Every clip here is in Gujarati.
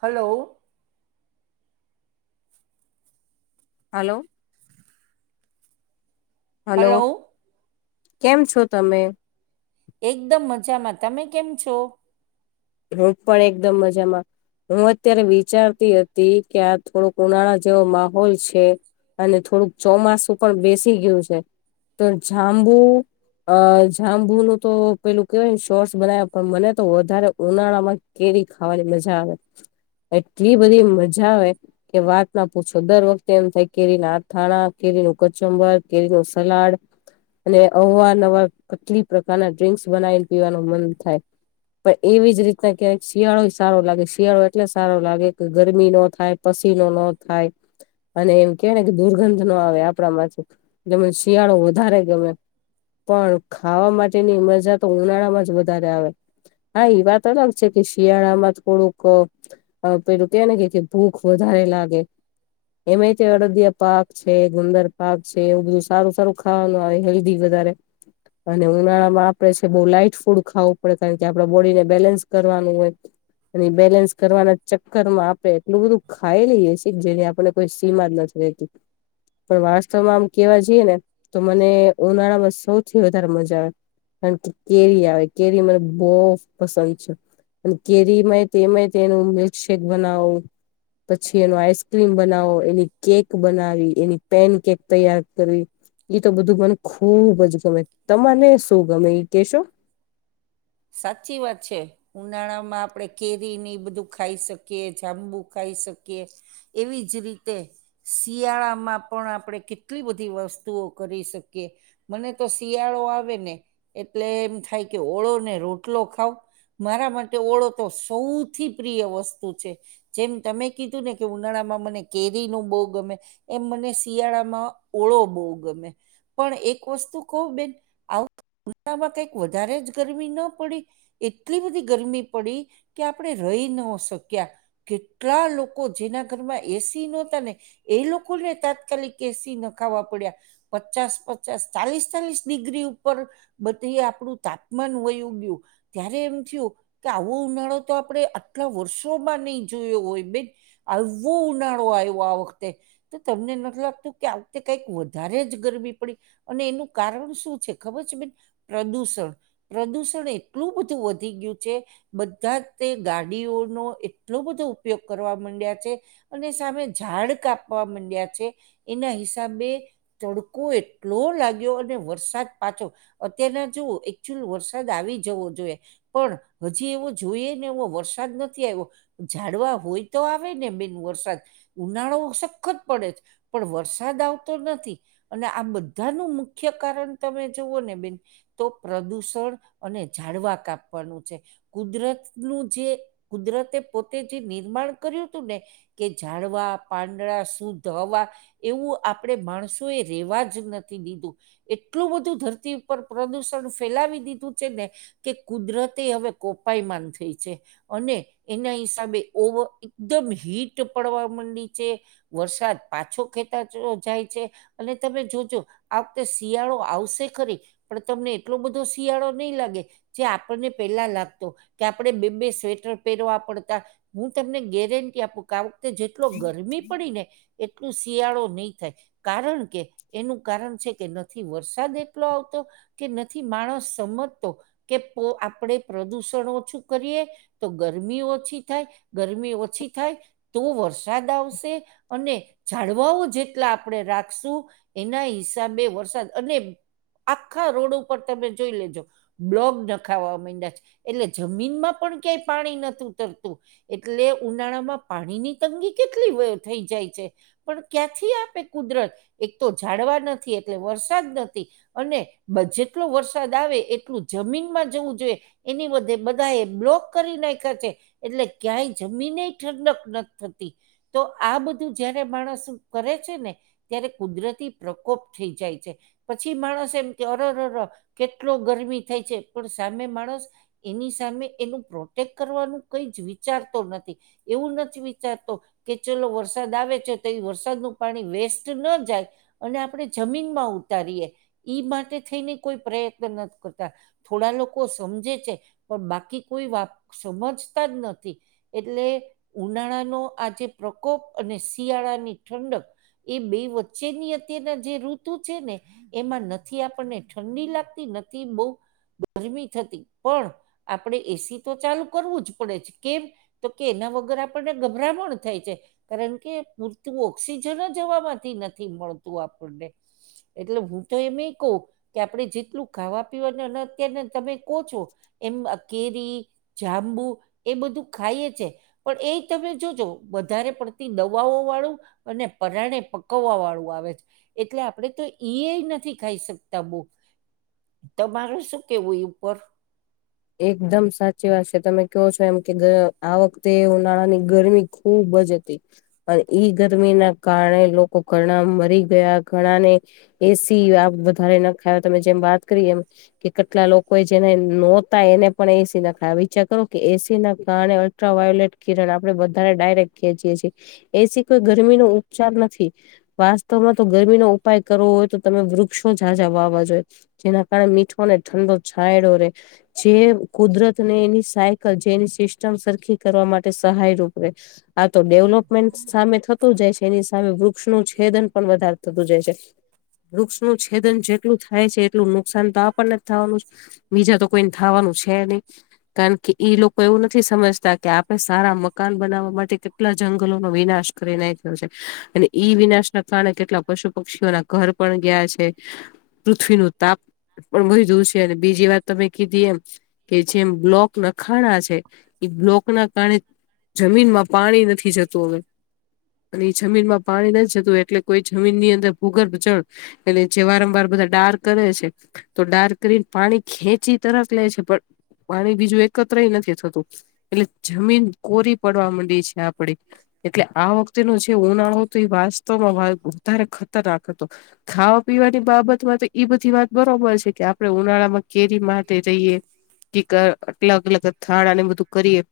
હલો હલો હલો કેમ છો તમે એકદમ મજામાં તમે કેમ છો ર પણ એકદમ મજામાં હું અત્યારે વિચારતી હતી કે આ થોડોક ઉનાળા જેવો માહોલ છે અને થોડુંક ચોમાસું પણ બેસી ગયું છે તો જાંબુ અ જાંબુ નું તો પેલું કેવાય ને શોર્ટસ બનાવ્યા પણ મને તો વધારે ઉનાળામાં કેરી ખાવાની મજા આવે એટલી બધી મજા આવે કે વાત ના પૂછો દર વખતે એમ થાય કેરી ના અથાણા કેરીનું કચંબર કેરી નું સલાડ અને અવા નવા કેટલી પ્રકારના ડ્ર્રીિંક્સ બનાવીને પીવાનું મન થાય પણ એવી જ રીતના ક શિયાળો સારો લાગે શિયાળો એટલે સારો લાગે કે ગરમી ન થાય પસીનો ન થાય અને એમ કે ને કે દુર્ગંધ નો આવે આપણા માંથીુંમ શિયાળો વધારે ગમે પણ ખાવા માટેની મજા તો ઉનાળામાં જ વધારે આવે હા એ વાત અલગ છે કે શિયાળા માં થોડુંક પેલું કે ને કે કે ભૂખ વધારે લાગે એમાં અડદિયા પાક છે ગુંદર પાક છે એવું બધું સારું સારું ખાવાનું આવે હેલ્ધ વધ અને ઉનાળામાં આપડે બ લાઈટ ફૂડ ખાવું પડે કારણ કે આપ બોડીને બેલેન્સ કરવાનું હોય અને બેલેન્સ કરવાના ચક્કર માં આપણે એટલું બધું ખાઈ લઈએી કે જેની આપને કોઈ સીમા જ નથી ર પણ વાસ્તવમાં આમ કેવા જઈએ ને તો મને ઉનાળા માં સૌથી વધારે મજા આવે કારણ કે કેરી આવે કેરી મબ બહ પસંદ છે અને કેરી ય તેય તેનું મિલ્કશેેક બનાવવું. પછી એનો આઈસક્રીમ બનાવો એની કેક બનાવી એની પેન કેક તૈયાર કરવી. તો બધું મને ખુબ જ ગમે. તને શું ગમે કેશો? સાચી વાત છે. ઉનાળા માં આપણે કેરી ની બધું ખાઈ શકીએ, જાંબુ ખાઈ શકીએ. એવી જ રીતે શિયાળામાં પણ આપણેે કેટલી બધી વસ્તુઓ કરી શકીએ. મને તો શિયાળો આવે ને એટલે એમ થાય કે ઓળો ને રોટલો ખાવ મારા માટે ઓળો તો સૌથી પ્રિય વસ્તુ છે. જેમ તમે કીધું ને કે ઉનાળામાં મને કેરી ન બો ગમે. એમ મને શિયાળામાં ઓળો બહુ ગમે. પણ એક વસ્તુ કહવ બેન આવ ઉમાં કંઈક વધારે જ ગરમી ન પ એટલી બધી ગરમી પડી કે આપણે રહી ન શક્યા. કેટલા લોકો જેના ઘરમાં એસી નતા ને. એ લોકોને તાત્કાલિક એસી ન ખાવા પડ્યા. પચાસ પચાસ ચાલીસ ચાલીસ ડિગ્રી ઉપર બધી આપણું તાપમાન વયું ત્યારે એમ થયું. કે આવો ઉનાળો તો આપડણે આટલા વર્ષોમાં નહી જોયો હોય બેન આવું ઉનાળો આવ્યો આ વખતે. તો તમને નથી લાગતું કે આવતે કઈક વધારે જ ગરમી પડી. અને એનું કારણ શું છે ખબર છે બેન પ્રદૂષણ પ્રદૂષણ. એટલું બધું વધી ગયું છે. બધા તે ગાડીઓનો એટલો બધો ઉપયોગ કરવા માંડ્યા છે. અને સામે ઝાડ કાપવા માંડ્યા છે, એના હિસાબે. ચડકો એટલો લાગ્યો અને વરસાદ પાછો, અત્યારના જો એકચુઅલ વરસાદ. વરસાદ આવી જવો જોઈએ પણ હજી એવો જોઈએ ને એવો વરસાદ નથી આવ્યો. ઝાડવા હોય તો આવે ને બેન વરસાદ ઉનાળો સખત પડે છે. પણ વરસાદ આવતો નથી. અને આ બધાનું મુખ્ય કારણ તમે જુવઓ ને બેન તો પ્રદુષણ. અને ઝડવા કાપવાનું છે. કુદરતનું જે કુદરતે પોતે જે નિર્માણ કર્યું હતું ને કે જાઝડવા પાંદડા શુદ્ધ હવા એવું આપણે માણસો એ રહેેવા જ નથી દીધું. એટલું બધું ધરતી ઉપર પ્રદુષણ ફેલાવી દીધું. છે ને કે કુદરતી હવે કોપાઈમાન થઈ છે. અને એના હિસાબે ઓવ એકદમ હીટ પડવા માંડી છે. વરસાદ પાછો ખેતાચ જાય છે. અને તમે જોજો આ વખતે શિયાળો આવશે ખરી પણ તમને એટલો બધો શિયાળો. નહી લાગે જે આપણને પેલા લાગતો કે આપણે બે બે સ્વેટર પહેરવા પડતા. હું તમને ગેરટી આપું કે આ વખતે જેટલો ગરમી પડી ને એ એટલું શિયાળો નહીં થાય. કારણ કે એનું કારણ છે કે નથી વરસાદ એટલો આવતો. કે નથી માણસ સમજતો કે આપણેે પ્રદુષણ ઓછું કરીએ તો ગરમી ઓછી થાય ગરમી ઓછી થાય. તો વરસાદ આવશે અને જાળવાઓ જેટલા આપણે રાખશુ એના હિસાબે વરસાદ અને આખા રોડ ઉપર તમે જોઈ લેજો. બ્લોક નખાવા મડયા છે, એટલે જમીનમાં પણ ક્યાંય પાણી નથીતું તરતુ એટલે ઉનાળામાં પાણીની તંગી કેટલી થઈ જાય છે. પણ ક્યાંથી આપે કુદરત એક તો જાડવા નથી, એટલે વરસાદ નથી. અને જેટલો વરસાદ આવે એટલું જમીનમાં જવું જોઈએ એની બધે બધા એ બ્લોક કરી ના ખેચ એટલે ક્યાંય જમીન ઠંડક નથી, થતી. તો આ બધું જયારે માણસ કરે છેને. ત્યારે કુદરતી પ્રકોપ થઈ જાય છે. પછી માણસ એમ કે અરર કેટલો ગરમી થાય છે, પણ સામે માણસ એની સામે એનું પ્રોટેક્ટ કરવાનું કઈ જ વિચારતો નથી. એવુંન જ વિચારતો કે ચલો વરસાદ આવે છે, તો એ વરસાદનું પાણી વેસ્ટ ન જાય અને આપણે જમીન માં ઉતારીએ ઈ માટે થઈને કોઈ પ્રયત્ન નથી, કરતા થોડા લોકો સમજે છે, પણ બાકી કોઈ વા સમજતા જ નથી એટલે ઉનાળાનો આજે પ્રકોપ અને શિયાળાની ઠંડક એ બે વચ્ચે ની અત્યારના જે ઋતુ છેને. એમાં નથી આપણને ઠંડી લાગતી નથી બહુ ગરમી થતી પણ આપણે એસી તો ચાલુ કરવું જ પડે છે, કેમ તો કેના વગર આપણને ગભરામણ થાય છે. કારણ કે પૂરતું ઓક્સિજન જ હવાવામાંથી નથી મળતું આપણને એટલે હું તો એમ એ કહુ, કે આપડણે જેટલું ખાવા અને અત્ય તમે કહો છો. એમ કેરી જાંબુ એ બધું ખાઈ છે. પણ એ તમે જોજો વધારે પડતી દવાઓ વાળુ અને પરાણે પકવવા વાળું આવે છે. એટલે આપણેે તો ઈ નથી, ખાઈ શકતા બહુ તમારેું શું કેવુ, એ ઉપર એકદમ સાચી વાત છે, તમે કહો છો એમ કે આ વખતે ઉનાળા ની ગરમી ખૂબ જ હતી. પણ ઈ ગરમી ના કારણે લોકો ઘણા મરી ગયા ઘણા ને એસી વધારે ના ખાય તમે જેમ વાત કરી એમ કે કેટલા લોકો એ જેને, ન એને પણ એસી નાખાય વિચાર કરો કે એસી ના કારણે અલ્ટ્રાવાયોોલેટ કિરણ આપણે બધાને ડાયરેક્ટ એસી કોઈ ગરમી નો ઉપચાર નથી. વાસ્તવમાં તો ગરમીનો ઉપાય કરવો હોય તો તમે વૃક્ષો જાઝાઝા વાવા જોઈએ જેના કારણે મીઠો ને ઠંડો, છાયડો રે જે કુદરત ને એની સાયકલ જે એની સિસ્ટમ સરખી કરવા માટે સહાયરૂૂપ રે આ તો ડેવલોપમેન્ટ સામે થતું જાય છે એની સામે વૃક્ષનું છેદન પણ વધારે થતું જાય છે. વૃક્ષ નું છેદન જેટલું થાય છે એટલું નુકસાન તો આપણને જ થવાનું છે, બીજા તો કોઈને થાવાનું છે, નહી કારણ કે ઈ લોકો એવું નથી સમજતા કે આપડણે સારા મકાન બનાવવા માટે કે કેટલા જંગલોનોો વિનાશ કરી ના થયો છે, અને ઈ વિનાશ ના કારણે કેટલા પશુ પક્ષીઓના ઘર પણ ગયા છે, પૃથ્વીનુ તાપ પણ બય દું છે અને બીજી વાત તમે કીધી એમ કે જેમ બ્લોક નખાણા છે એ બ્લોક ના કારણે જમીનમાં પાણી નથી જતું હવે અને એ જમીન માં પાણી ન જતું એટલે કોઈ જમીન ની અંદર ભૂગર્ભ જળ એટ જે વારંવાર બધા ડાર્ક કરે છે, તો ડાર્ક કરીને પાણી ખેંચી તરત લે છે પણ પાણી બીજું એકત્ર નથી થતુ એટલે જમીન કોરી પડવા માંડી છે, આપડે એટલે આ વખતે ન જે ઉનાળો હતો, એ વાસ્તવમાં વધારે ખતરનાક હતો. ખાવા પીવાની બાબત તો ઈ બધી વાત બરોબર છે, કે આપડે ઉનાળામા કેરી માટે જઈએ, કે અટલગ અલગ થાણાને બધું કરીએ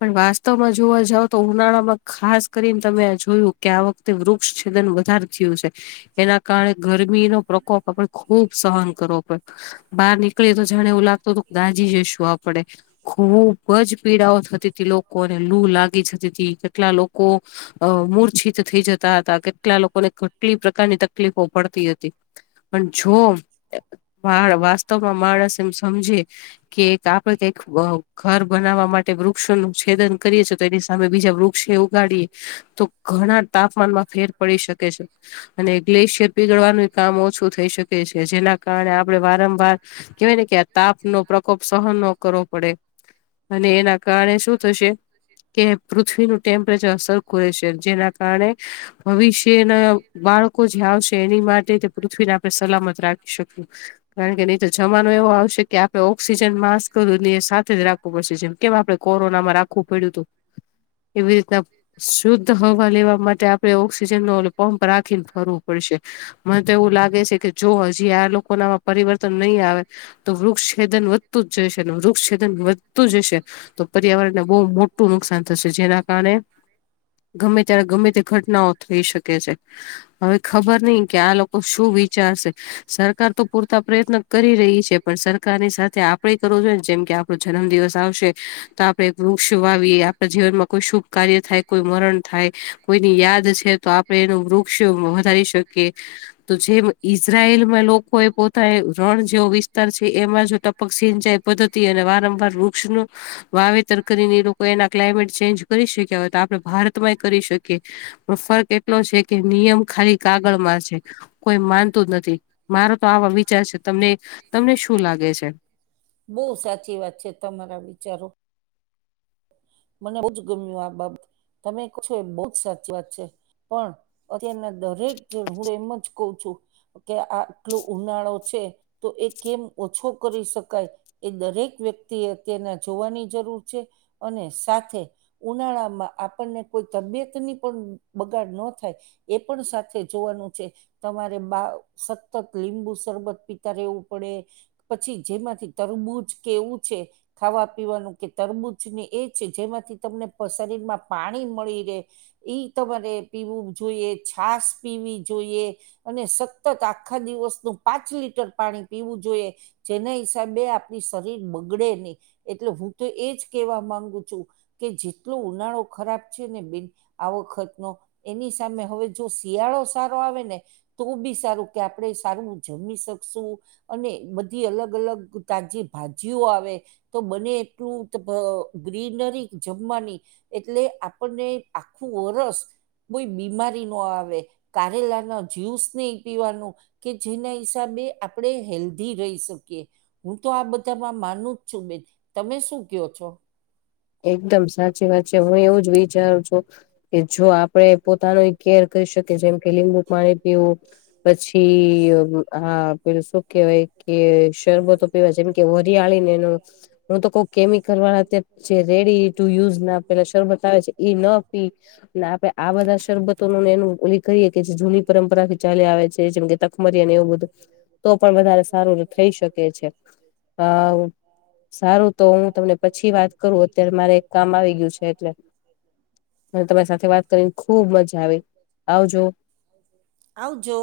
પણ વાસ્તવમાં જોવા જાવ, તો ઉનાળા માં ખાસ કરીને તમે જોયું કે આ વખતે તે વૃક્ષ છેદન વધારે થયું છે. એના કારણે ગરમી નો પ્રકોપ આપડે ખુબ સહન કરવો પડે બહાર નીકળી તો જાણે એવું લાગતતો તો દાજીી જઈશું, આપડે ખુબ જ પીડાઓ થતી ત લોકોને લૂ લાગી જતી તી કેટલા લોકો અ મૂર્છત થઈ જતા હતા, કે કેટલા લોકોને કેટલી પ્રકારની તકલીફો પડતી હતી પણ જો વા વાસ્તવમાં માણસ એમ સમજે કે એક આપડે કક ઘર બનાવા માટે વૃક્ષોનું છેદન કરીએેી તો એની સામે બીજા વૃક્ષ ઉગાડીએ તો ઘણા તાપમાનમાં ફેર પડી શકે અને ગ્લેશિયર પીગળવાનું કામ ઓછું થઈ શકે છે જેના આપડણે વારંવાર કેવાય ને કે આ તાપ નો પ્રકોપ સહ ન કરવો પડે અને એના કારણે શું થશે કે પૃથ્વીનું ટેમ્પરેચર સરખું રહેશે જેના કારણે ભવિષ્ય અને બાળકો જે આવશે એની માટે પૃથ્વીને આપણે સલામત રાખ કારણ કે નહી તો જમાનો એવો આવશે કે આપડે ઓક્સિજન માસ્ક એ સાથે જ રાખ છે કેમ આપડણે કોરોનામાં રાખવું પડ્યું હતું એવી રીતના શુદ્ધ હવા લેવા માટે આપણે ઓક્સિજન નો પંપ રાખીને ફરવો પડશે મને તો એવું લાગે છે કે જો હજી આ લોકો નામાં પરિવર્તન નહી, આવે તો વૃક્ષછદન વધતું જ જશે અને વૃક્ષછદન વધતું જશે તો પર્યાવરણને બહુ મોટું નુકસાન થશે, જેના કારણે ્યારે ગમે તે ઘટનાઓ થઈ શકે છે, હવે ખબર નઈ કે આ લોકો શું વિચારશે સરકાર તો પૂરતા પ્રયત્ન કરી રહી છે, પણ સરકારની સાથે આપણેે કરવું જોઈએ ને જેમ કે આપણો જન્મ દિવસ આવશે તો આપડણે વૃક્ષ વાવીએ આપણા જીવનમાં કોઈ શુભ કાર્ય થાય કોઈ મરણ થાય કોઈની યાદ છે, તો આપણે એનું વૃક્ષ વધારી શકીએ તો જેમ ઈઝરાયલ લોકો એ પોતા રણ જેવો વિસ્તાર છે, એમાં જો ટપક સિંચાઈ પ્ધ અને વારંવાર વૃક્ષનુ વાવેતર કરીને લોકો એના ક્લાયમેટ ચેન્જ કરી શક્યા હોય તો આપડે ભારતમાંય કરી શકીએ પણ ફર્ક એટલો છે કે નિયમ ખાલી કાગળમાં છે કોઈ માનતું જ નથી મારો તો આવા વિચાર છે તમને તમને શું લાગે છે બહુ સાચી વાત છે, તમારા વિચારો મને બહુ જ ગમ્યું આ બાબત તમે ક છો એ બહુ જ સાચી વાત છે. પણ અત્યારના દરેક જે હું એમ જ કઉ છુ. કે આ આટલો ઉનાળો છે, તો એ કેમ ઓછો કરી શકાય એ દરેક વ્યક્તિ અત્યના જોવાની જરૂર છે, અને સાથે ઉનાળામાં આપણને કોઈ, તબિયતની પણ બગાડ ન થાય એ પણ સાથે જોવાનું છે તમારે બા સતત લીંબુ શરબત પીતા રહેવું પડે પછી જેમાંથી તરબૂજ કેવું છે ખાવા પીવાનું કે તરબૂજને એ જેમાંથી તમને શરીરમાં પાણી મળી રહે એ તમારે પીવું જોઈએ છશ પીવી જોઈએ અને સતત આખા દિવસનું પાંચ લીટર પાણી પીવું જોઈએ જેના હિસાબે આપણી શરીર બગડે નહી એટલે હું તો એજ કેવા માંગુ કે જેટલો ઉનાળો ખરાબ છે ને આ વખતનો એની સામે હવે જો શિયાળો સારો આવે ને તો બી સારું કે આપણે સારું જમી શકશું અને બધી અલગ અલગ તાજી ભાજીઓ આવે તો બને એટલું ગ્રીનરી જમવાની એટલે આપણને આખું વરષ કોઈ બીમારી ન આવે કારેલા ના જ્યુસ નહી પીવાનું કે જેના હિસાબે આપણે હેલ્ધી રહી શકીએ હું તો આ બધામાં માનું જ છું બેન તમે શું કો છો એકદમ સાચી વાત એકદમ છે હું સાચી એવું જ વાત વિચારું છું કે છે. જો કે આપણે જો આપણે પોતાનું કેર ક પોતાનો શકીએ ઇતિહાસ જેમ કે જોઈ શકીએ લીંબુ જેમ કે પાણી લીંબુ પીવું પાણી પછી આ પેલ શું કહેવાય કે શરબતો પીવાય છે જેમ કે વરિયાળી ને એનું હું તો કઉ એ તો કેમિકલ કોઈ વાળા કેમિકલ અત્યારે જે વાળા તે રેડી જે ટુ યુઝ ના પેલા ના શરૂમત આવે કરે છે એ ન આપી શેરબકરી એ ના ને પીએ આપડે આ તો બધા શરબતો ન એનું એ કહીએ જૂની કે જે જૂની પરંપરા ચાલે આવે છે પરંપરાથી જેમ ચાલી કે આવે છે મરી જેમ કે એવું બધું કઠમરી અને એવું તો પણ વધારે બધું તો પણ સારું વધારે થઈ શકે સારું છે થઈ શકે આ અ સારું તો હું સારું તમને તો હું પછી વાત તમને કરું પછી વાત અત્યારે મારે કરું એક કામ અત્યારે મારે આવી એક ગયું છે કામ એટલે આવી ગયું છે એટલે મ તમારી સાથે વાત કરીને ખુબ મજા આવે આવજો આવજો